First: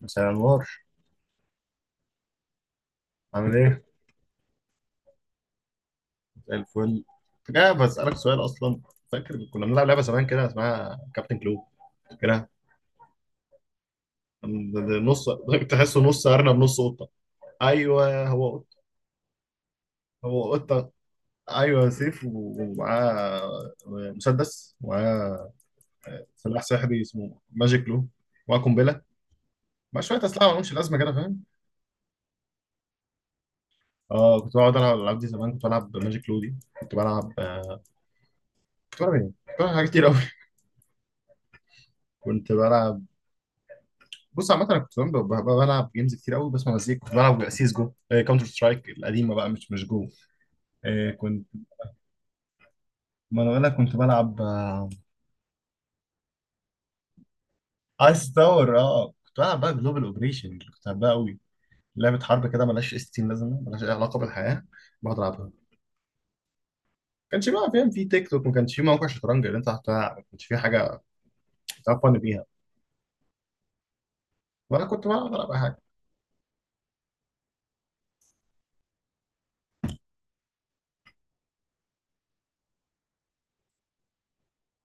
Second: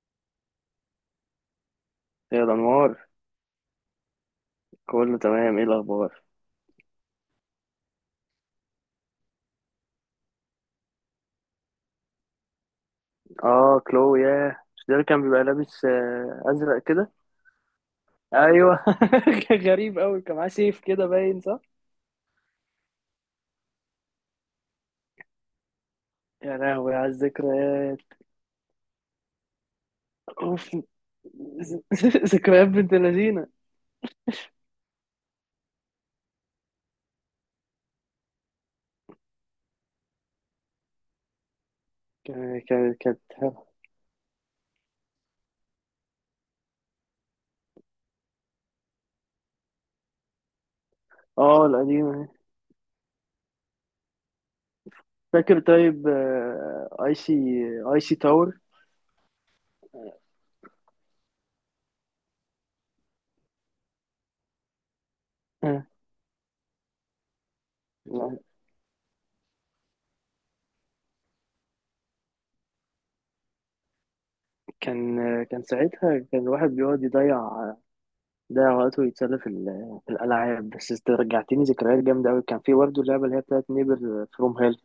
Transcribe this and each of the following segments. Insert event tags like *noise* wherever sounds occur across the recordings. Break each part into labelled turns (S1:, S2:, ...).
S1: مساء النور.
S2: يا الأنوار،
S1: عامل ايه؟
S2: كله تمام. ايه الأخبار؟
S1: زي الفل. كنت جاي بسألك سؤال اصلا. فاكر كنا بنلعب لعبة زمان كده اسمها كابتن كلو كده.
S2: اه، كلو. ياه، مش ده اللي
S1: نص
S2: كان بيبقى
S1: *laughs*
S2: لابس
S1: تحسه نص ارنب نص
S2: أزرق
S1: قطة.
S2: كده؟
S1: ايوه هو قطة.
S2: أيوه. *laughs* كان غريب أوي، كان معاه
S1: هو
S2: سيف
S1: قطة.
S2: كده باين، صح؟
S1: ايوه سيف ومعاه مسدس، ومعاه
S2: يا
S1: سلاح
S2: لهوي
S1: سحري
S2: على
S1: اسمه ماجيك
S2: الذكريات!
S1: كلو، ومعاه قنبلة، مع شوية أسلحة مالهمش
S2: أوف.
S1: لازمة كده، فاهم؟
S2: ذ- *laughs* ذكريات بنت اللذينة.
S1: اه كنت بقعد ألعب الألعاب دي زمان، كنت بلعب ماجيك كلو دي. كنت بلعب، كنت بلعب ايه؟ كنت بلعب حاجات كتير أوي. كنت بلعب.
S2: كانت حلوة.
S1: بص عامة أنا كنت بلعب، بلعب جيمز كتير قوي، بسمع مزيكا. كنت بلعب سيس جو، كاونتر سترايك القديمة بقى، مش جو. آه، كنت
S2: اه، القديمة.
S1: ما أنا بقول لك كنت بلعب.
S2: فاكر؟ طيب، اي سي
S1: ايس
S2: تاور.
S1: تاور. اه كنت بلعب بقى جلوبال اوبريشن، كنت بحبها قوي. لعبة حرب كده ملهاش اس 60 لازمة، ملهاش أي علاقة بالحياة. بقعد ألعبها. ما
S2: آه،
S1: كانش بقى، فاهم، في تيك توك، ما كانش في موقع شطرنج اللي أنت هتلعب، ما كانش في حاجة تعرف فن بيها، ولا كنت
S2: كان
S1: بلعب، ألعب أي
S2: كان
S1: حاجة.
S2: ساعتها كان الواحد بيقعد يضيع ده وقته يتسلى في الألعاب. بس رجعتني ذكريات جامدة أوي. كان في برضه اللعبة اللي هي بتاعت نيبر فروم هيل،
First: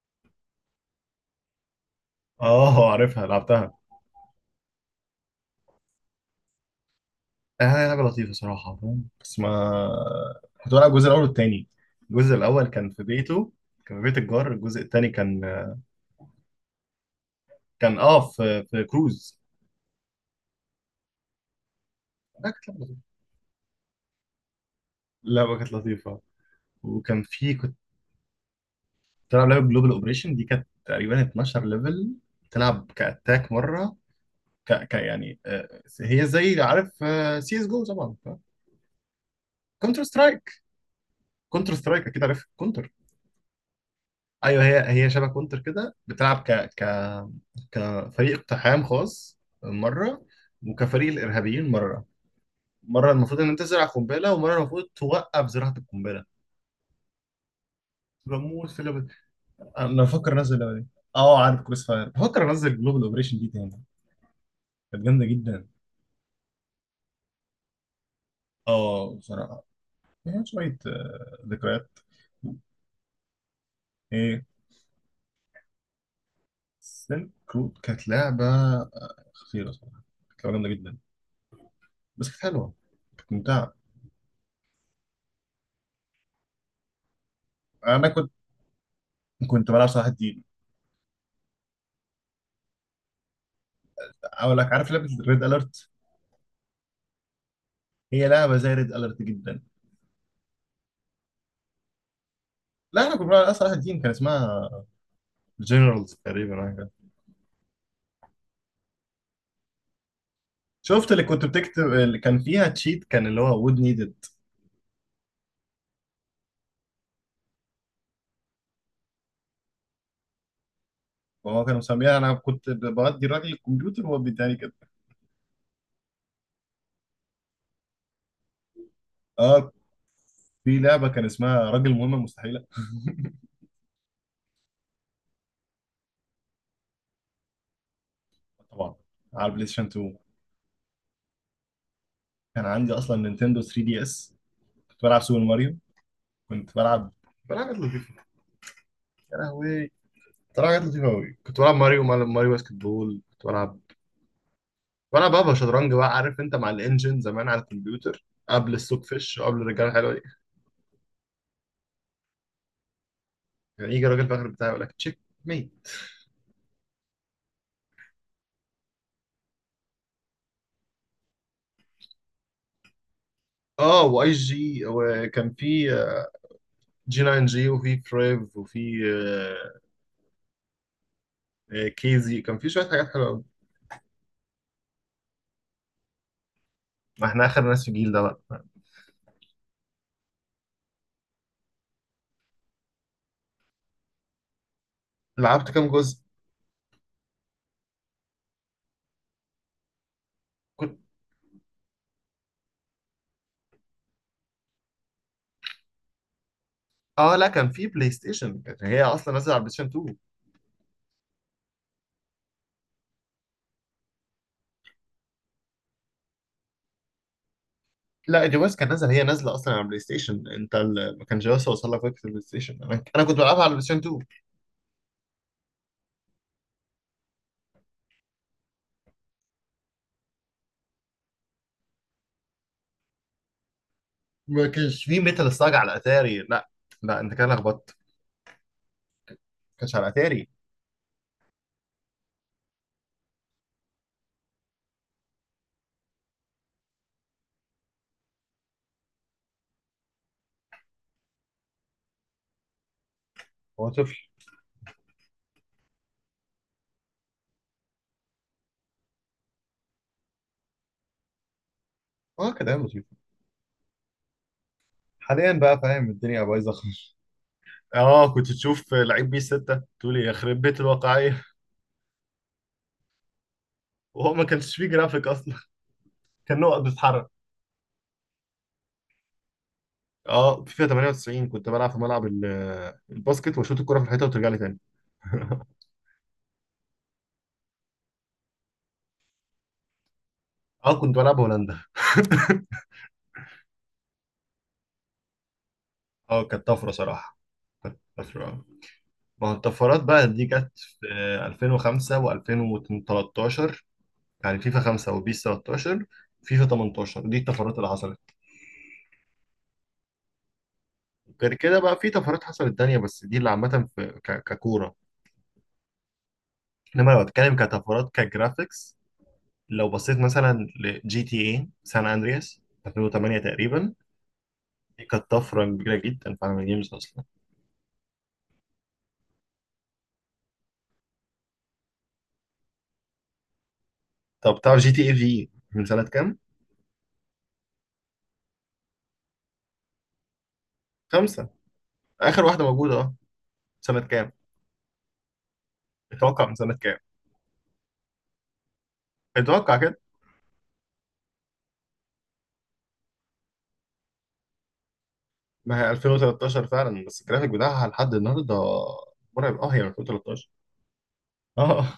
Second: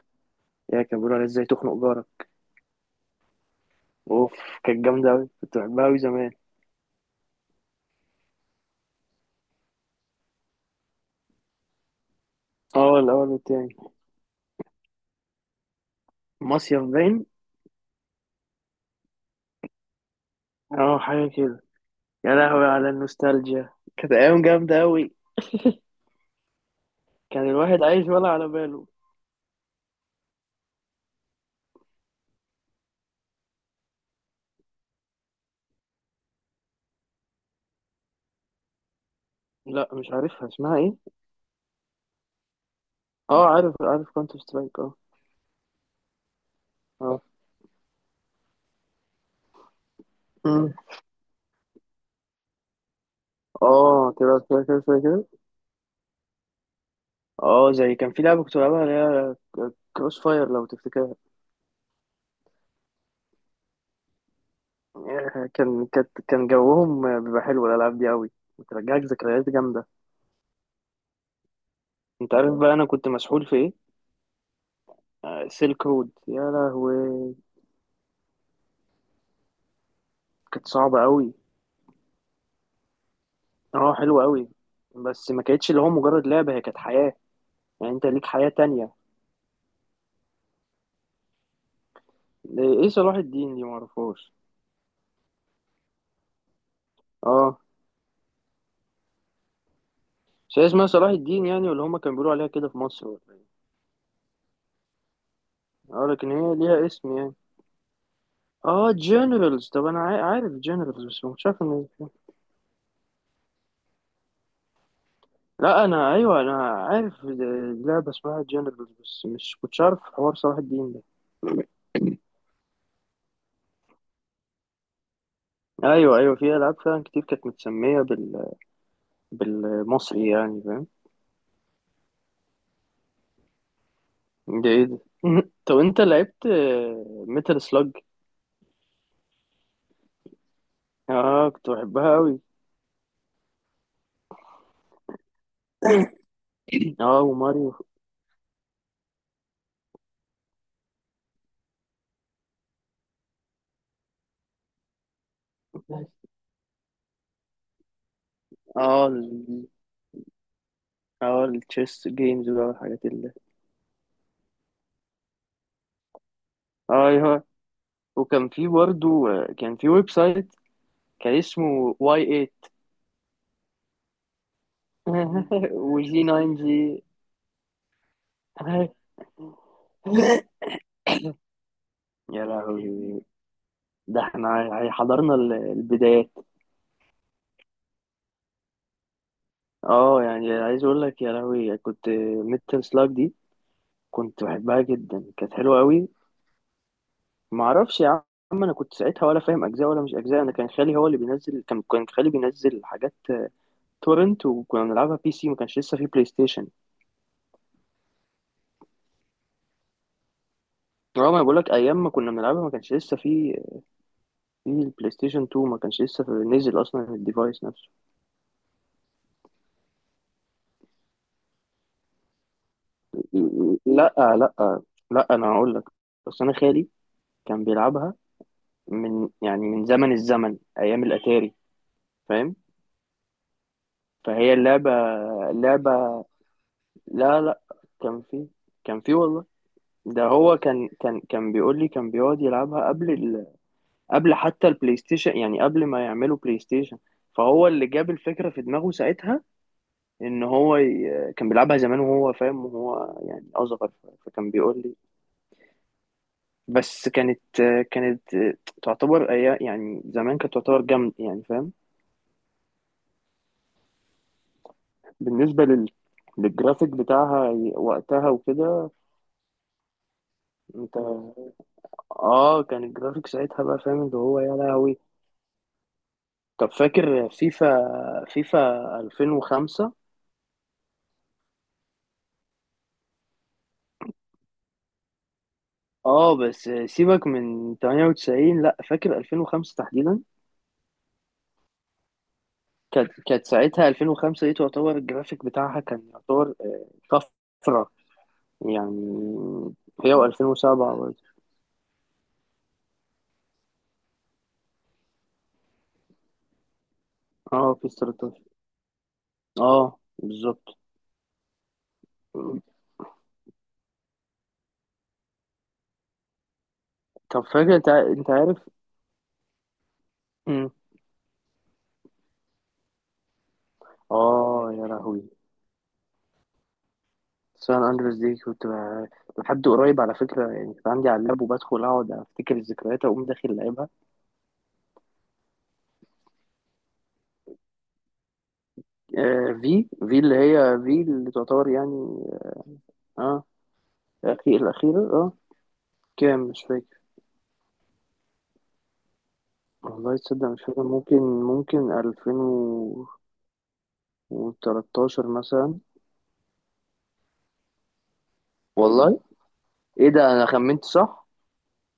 S2: هي كان بيقولوا عليها ازاي تخنق جارك.
S1: اه عارفها، لعبتها.
S2: أوف، كانت جامدة أوي، كنت بحبها أوي زمان.
S1: حاجة لطيفة صراحة فاهم، بس ما كنت بلعب الجزء الاول والتاني. الجزء الاول كان
S2: اه،
S1: في
S2: الأول
S1: بيته،
S2: والتاني.
S1: كان في بيت الجار. الجزء التاني كان
S2: مصيف باين.
S1: كان في كروز.
S2: اه، حاجة كده. يا
S1: لا،
S2: لهوي
S1: كانت لعبة
S2: على
S1: لطيفة.
S2: النوستالجيا! كانت أيام جامدة أوي.
S1: اللعبة كانت لطيفة. وكان
S2: كان
S1: في كنت
S2: الواحد عايش ولا على باله.
S1: بلعب لعبة جلوبال اوبريشن دي، كانت تقريبا 12 ليفل. تلعب كاتاك مرة. يعني هي زي، عارف، سي اس جو طبعا.
S2: لا،
S1: كونتر
S2: مش عارفها
S1: سترايك.
S2: اسمها ايه.
S1: كونتر سترايك اكيد عارف.
S2: اه، عارف كونتر
S1: ايوه
S2: سترايك،
S1: هي
S2: اه.
S1: هي شبه كونتر كده. بتلعب ك ك
S2: اه.
S1: كفريق اقتحام خاص مره،
S2: مم.
S1: وكفريق الارهابيين مره. مره المفروض ان انت تزرع
S2: اه،
S1: قنبله،
S2: تلعب
S1: ومره
S2: شوية كده،
S1: المفروض
S2: شوية كده.
S1: توقف زراعه القنبله.
S2: اه، زي كان في لعبة كنت
S1: بموت في
S2: بلعبها اللي
S1: اللعبه دي.
S2: هي
S1: انا
S2: كروس
S1: بفكر
S2: فاير،
S1: انزل
S2: لو
S1: اللعبه دي.
S2: تفتكر.
S1: اه عارف كروس فاير، بفكر انزل جلوبال اوبريشن دي تاني. كانت جامده
S2: يعني
S1: جدا.
S2: كان جوهم بيبقى حلو، الالعاب دي قوي، بترجعك
S1: اه
S2: ذكريات
S1: بصراحه
S2: جامده.
S1: فيها شويه ذكريات.
S2: انت عارف بقى انا كنت مسحول في ايه؟
S1: ايه
S2: سيلك رود! يا
S1: سيلك
S2: لهوي!
S1: رود. كانت لعبه خطيره صراحه. كانت لعبه
S2: كانت
S1: جامده جدا.
S2: صعبه قوي.
S1: بس كانت حلوه، كانت ممتعه.
S2: اه، حلوه قوي. بس ما كانتش اللي هو مجرد لعبه، هي كانت حياه. يعني انت
S1: انا
S2: ليك
S1: كنت،
S2: حياه تانية.
S1: كنت بلعب صراحه.
S2: ايه، صلاح الدين دي؟ معرفهاش.
S1: اقول لك، عارف لعبه ريد اليرت؟
S2: اه.
S1: هي لعبه زي ريد اليرت جدا.
S2: مش هي اسمها صلاح الدين يعني، ولا هما كانوا بيقولوا عليها كده في
S1: لا،
S2: مصر،
S1: احنا
S2: ولا
S1: كنا بنلعب
S2: ايه؟
S1: اصلا واحد تيم، كان اسمها
S2: اه،
S1: جنرالز
S2: لكن هي
S1: تقريبا، حاجة
S2: ليها
S1: كده.
S2: اسم يعني. اه، جنرالز. طب انا عارف جنرالز
S1: شفت اللي
S2: بس
S1: كنت
S2: مش عارف ان...
S1: بتكتب اللي كان فيها تشيت، كان اللي هو وود نيدد.
S2: لا انا، ايوه انا عارف لعبه اسمها جنرالز بس مش كنتش عارف حوار صلاح الدين ده.
S1: وهو كان مسميها، انا كنت بودي الراجل الكمبيوتر وهو بيداني كده.
S2: ايوه، ايوه، في العاب فعلا كتير كانت متسميه
S1: اه
S2: بالمصري يعني،
S1: في
S2: فاهم؟
S1: لعبه كان اسمها راجل مهمه مستحيله. *laughs*
S2: ده ايه ده؟ *laughs* طب انت لعبت ميتال سلاج؟
S1: طبعا. على البلاي ستيشن 2
S2: اه، كنت بحبها قوي.
S1: كان عندي اصلا نينتندو 3 دي اس. كنت بلعب سوبر ماريو.
S2: *coughs*
S1: كنت
S2: *clears throat*
S1: بلعب،
S2: اه،
S1: بلعب
S2: وماريو.
S1: حاجات لطيفه. يا لهوي. كنت بلعب حاجات لطيفه قوي، كنت بلعب ماريو، ماريو باسكت بول. كنت بلعب، وانا بابا شطرنج بقى، عارف انت، مع الانجن زمان على الكمبيوتر، قبل السوق
S2: اه،
S1: فيش وقبل الرجاله الحلوه دي.
S2: اه، التشيس جيمز بقى والحاجات اللي...
S1: يعني يجي راجل فاخر بتاعي يقول لك تشيك ميت.
S2: اه، ايوه. وكان في برضو، كان في ويب سايت كان اسمه واي
S1: اه واي جي، وكان
S2: 8. *laughs*
S1: في
S2: وجي 9 جي.
S1: جي 9 جي، وفي بريف، وفي
S2: *laughs*
S1: كيزي،
S2: يا
S1: كان في شويه حاجات
S2: لهوي!
S1: حلوه قوي.
S2: ده احنا حضرنا البدايات.
S1: ما احنا اخر ناس في الجيل ده بقى.
S2: اه، يعني عايز اقول لك، يا لهوي! كنت... ميتال سلاج دي كنت بحبها جدا، كانت
S1: لعبت
S2: حلوه
S1: كام
S2: قوي.
S1: جزء؟
S2: ما اعرفش يا عم. انا كنت ساعتها ولا فاهم اجزاء ولا مش اجزاء. انا كان خالي
S1: كنت.
S2: هو اللي بينزل. كان خالي بينزل حاجات تورنت، وكنا بنلعبها بي سي، ما كانش لسه في بلاي ستيشن.
S1: اه لا، كان في بلاي ستيشن، كانت هي اصلا نازله على بلاي ستيشن 2.
S2: اه، ما أنا بقول لك، ايام ما كنا بنلعبها ما كانش لسه في البلاي ستيشن 2، ما كانش لسه نزل اصلا الديفايس نفسه.
S1: لا، دي بس كان نازل، هي نازله اصلا على بلاي ستيشن. انت ما كانش لسه وصل لك فكره البلاي ستيشن، انا كنت بلعبها على بلاي ستيشن
S2: لا،
S1: 2.
S2: لا، لا انا هقول لك. بس انا خالي كان بيلعبها من يعني من زمن الزمن، ايام الاتاري، فاهم؟ فهي
S1: ما
S2: اللعبه
S1: كانش فيه ميتال سلاج
S2: اللعبه
S1: على اتاري. لا لا، انت
S2: لا،
S1: كده
S2: لا،
S1: لخبطت. ما
S2: كان في، والله.
S1: كانش على
S2: ده
S1: اتاري.
S2: هو كان بيقول لي كان بيقعد يلعبها قبل قبل حتى البلاي ستيشن، يعني قبل ما يعملوا بلاي ستيشن. فهو اللي جاب الفكره في دماغه ساعتها، ان هو كان بيلعبها زمان وهو فاهم، وهو يعني
S1: هو
S2: اصغر.
S1: طفل.
S2: فكان بيقول لي. بس كانت، كانت تعتبر ايام، يعني زمان كانت تعتبر جامد، يعني فاهم.
S1: اه كده ايام لطيفه. حاليا
S2: بالنسبة
S1: بقى، فاهم، الدنيا بايظه
S2: للجرافيك
S1: خالص.
S2: بتاعها وقتها
S1: اه كنت
S2: وكده.
S1: تشوف لعيب بي 6 تقول يا خرب بيت
S2: انت،
S1: الواقعيه.
S2: اه، كان الجرافيك ساعتها بقى فاهم اللي
S1: وهو
S2: هو
S1: ما
S2: يا
S1: كانش فيه
S2: لهوي.
S1: جرافيك اصلا، كان
S2: طب
S1: نقط بتتحرك.
S2: فاكر فيفا، 2005.
S1: اه فيفا 98، كنت بلعب في ملعب الباسكت واشوط الكره في الحيطه وترجع لي تاني. *laughs*
S2: اه بس سيبك من 98، لا، فاكر 2005 تحديدا.
S1: اه كنت بلعب هولندا.
S2: كانت ساعتها 2005 دي تعتبر الجرافيك بتاعها كان
S1: اه
S2: يعتبر
S1: كانت طفره صراحه،
S2: طفرة
S1: كانت طفره.
S2: يعني.
S1: ما هو الطفرات
S2: هي
S1: بقى دي
S2: و2007
S1: جت في
S2: برضه.
S1: 2005 و2013، يعني فيفا 5 وبيس 13، فيفا 18. دي
S2: اه،
S1: الطفرات اللي
S2: بيس
S1: حصلت.
S2: 13. اه، بالظبط.
S1: غير كده بقى في طفرات حصلت تانية، بس دي اللي عامة في ككورة. انما لو
S2: طب
S1: اتكلم
S2: فاكر انت،
S1: كطفرات،
S2: عارف.
S1: كجرافيكس، لو بصيت مثلا لجي تي اي سان اندرياس 2008 تقريبا،
S2: اه، يا
S1: دي
S2: لهوي.
S1: كانت طفرة كبيرة جدا في عالم الجيمز اصلا.
S2: سان اندرس دي كنت لحد قريب على فكره، يعني كنت عندي على اللاب وبدخل اقعد افتكر الذكريات اقوم داخل لعبها.
S1: طب تعرف جي تي اي في من سنة كام؟
S2: في اللي هي، في اللي
S1: خمسة،
S2: تعتبر يعني...
S1: اخر واحدة موجودة. اه
S2: اه،
S1: سنة كام؟
S2: الاخير الاخيره، اه. كام؟
S1: اتوقع من
S2: مش
S1: سنة كام؟
S2: فاكر.
S1: اتوقع كده.
S2: والله تصدق مش فاكر. ممكن، 2013 مثلا.
S1: ما هي 2013 فعلا، بس الجرافيك بتاعها لحد النهارده
S2: والله
S1: مرعب. اه هي
S2: ايه ده! انا
S1: 2013.
S2: خمنت صح.
S1: اه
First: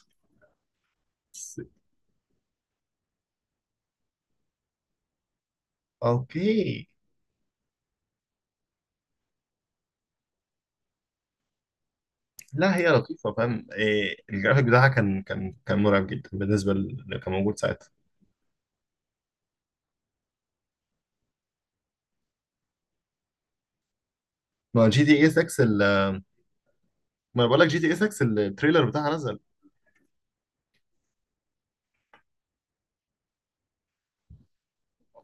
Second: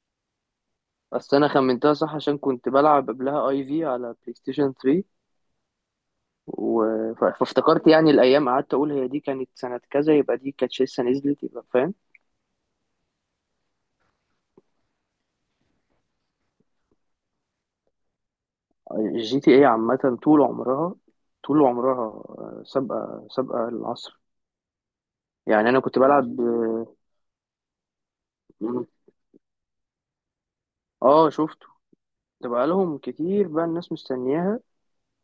S2: بس انا خمنتها صح عشان كنت بلعب قبلها اي في على بلاي ستيشن 3. و...
S1: اوكي.
S2: فافتكرت يعني الايام. قعدت اقول هي دي كانت سنه كذا، يبقى دي كانت لسه نزلت، يبقى فاهم.
S1: لا هي لطيفه، فاهم إيه، الجرافيك بتاعها كان مرعب جدا بالنسبه اللي كان موجود ساعتها.
S2: الجي تي اي عامه طول عمرها، طول عمرها سابقه العصر.
S1: ما جي تي اي 6
S2: يعني انا كنت بلعب، اه.
S1: ما أنا بقول لك جي تي اي 6 التريلر بتاعها نزل.
S2: شفته. كنت بقالهم كتير بقى الناس مستنياها.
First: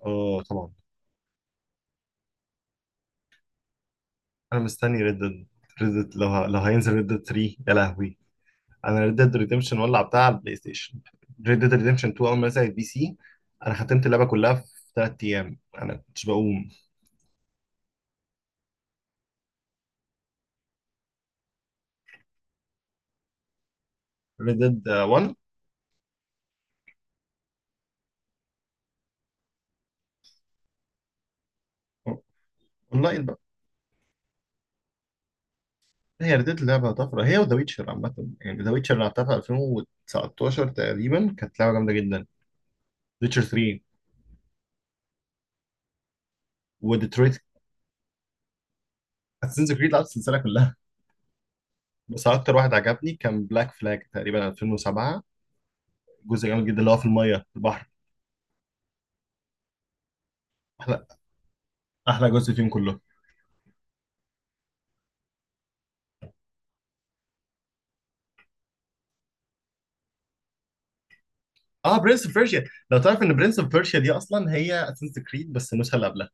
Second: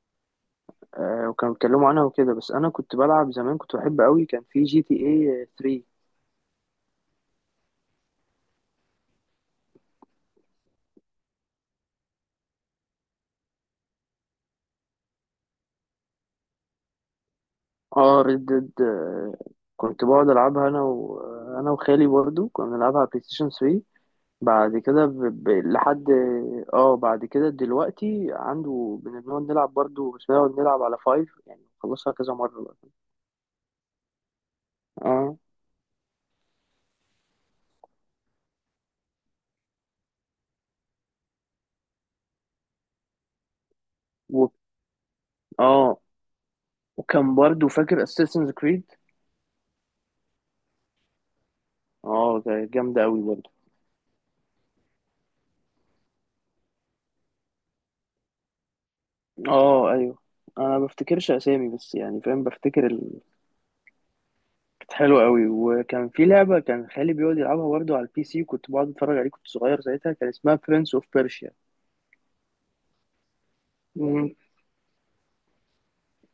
S1: اه طبعا.
S2: وكانوا بيتكلموا عنها وكده، بس انا كنت بلعب زمان كنت بحب قوي، كان
S1: انا
S2: في جي تي
S1: مستني ريد
S2: اي
S1: ديد.
S2: 3.
S1: ريد ديد لو لو هينزل ريد ديد 3 يا لهوي. انا ريد ديد ريديمشن ولع بتاع على البلاي ستيشن. ريد ديد ريديمشن 2 اول ما نزل على البي سي، انا ختمت اللعبه كلها في 3 ايام. انا كنتش بقوم.
S2: اه، ريد ديد كنت بقعد العبها انا وخالي برضو، كنا بنلعبها على بلاي ستيشن 3.
S1: ريد
S2: بعد
S1: ديد
S2: كده
S1: 1
S2: لحد... اه، بعد كده دلوقتي عنده بنقعد نلعب برضه، بس بنقعد نلعب على فايف، يعني خلصها كذا مرة بقى.
S1: اونلاين.
S2: اه،
S1: هي ردت اللعبة طفرة، هي وذا ويتشر عامة. يعني ذا ويتشر لعبتها في 2019 تقريبا، كانت لعبة جامدة جدا. ويتشر 3.
S2: و... اه،
S1: وديترويت.
S2: وكان برضه فاكر اساسنز كريد.
S1: اساسنز كريد، لعبت السلسلة كلها. بس
S2: اه،
S1: أكتر
S2: ده
S1: واحد
S2: جامدة
S1: عجبني
S2: قوي
S1: كان
S2: برضه.
S1: بلاك فلاج، تقريبا 2007. جزء جامد جدا اللي هو في المية في البحر.
S2: اه، ايوه. انا ما
S1: أحلى
S2: بفتكرش اسامي بس يعني فاهم
S1: جزء فيهم
S2: بفتكر
S1: كله.
S2: ال... كانت حلوه قوي، وكان في لعبه كان خالي بيقعد يلعبها برضه على البي سي وكنت بقعد اتفرج عليه، كنت صغير ساعتها. كان اسمها برنس اوف بيرشيا.
S1: اه برنس اوف بيرشيا. لو تعرف ان برنس اوف بيرشيا دي
S2: مم.
S1: اصلا هي اساسنز كريد، بس النسخه اللي قبلها.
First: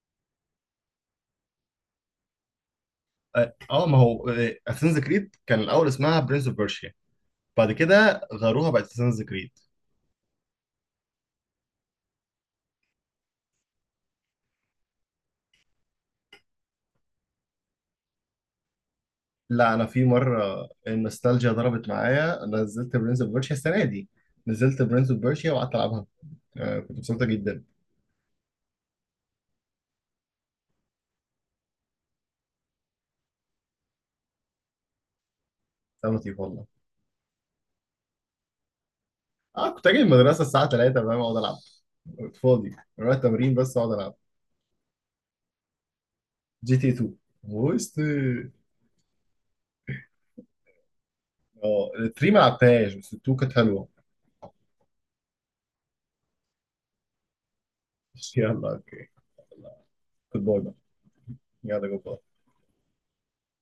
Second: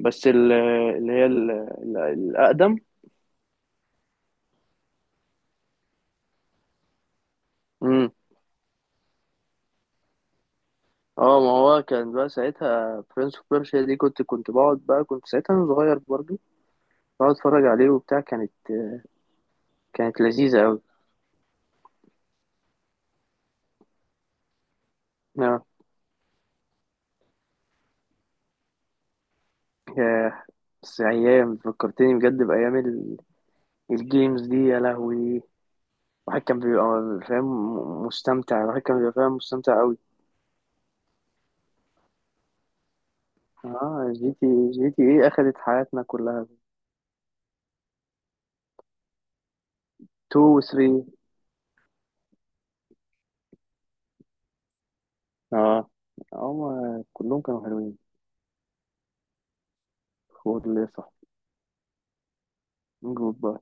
S2: بس اللي هي الاقدم.
S1: اه ما هو اساسنز كريد كان الاول اسمها برنس اوف بيرشيا، بعد كده غيروها بقت اساسنز كريد.
S2: اه، ما هو كان بقى ساعتها برنس اوف بيرشيا دي كنت بقعد بقى كنت ساعتها انا صغير برضو. بقعد اتفرج عليه وبتاع. كانت،
S1: لا، انا في
S2: لذيذة
S1: مره
S2: أوي.
S1: النوستالجيا ضربت معايا نزلت برنس اوف بيرشيا السنه دي، نزلت برنس اوف بيرشيا
S2: آه،
S1: وقعدت العبها. آه كنت مبسوطه جدا.
S2: ياه! بس أيام فكرتني بجد بأيام الجيمز دي، يا لهوي.
S1: كان لطيف
S2: الواحد كان
S1: والله.
S2: بيبقى فاهم مستمتع. الواحد كان بيبقى فاهم
S1: اه
S2: مستمتع
S1: كنت
S2: أوي.
S1: اجي من المدرسه الساعه 3 فاهم اقعد العب. كنت فاضي، اروح التمرين بس اقعد
S2: اه،
S1: العب.
S2: جي تي ايه أخدت حياتنا كلها.
S1: جي تي 2 وست.
S2: 2 و 3.
S1: اه 3 ما لعبتهاش، بس 2 كانت حلوه.
S2: اه، هما كلهم كانوا حلوين.
S1: يلا اوكي. يلا. جود باي
S2: فور
S1: بقى.
S2: ليه، صح؟
S1: يلا جود باي.
S2: جود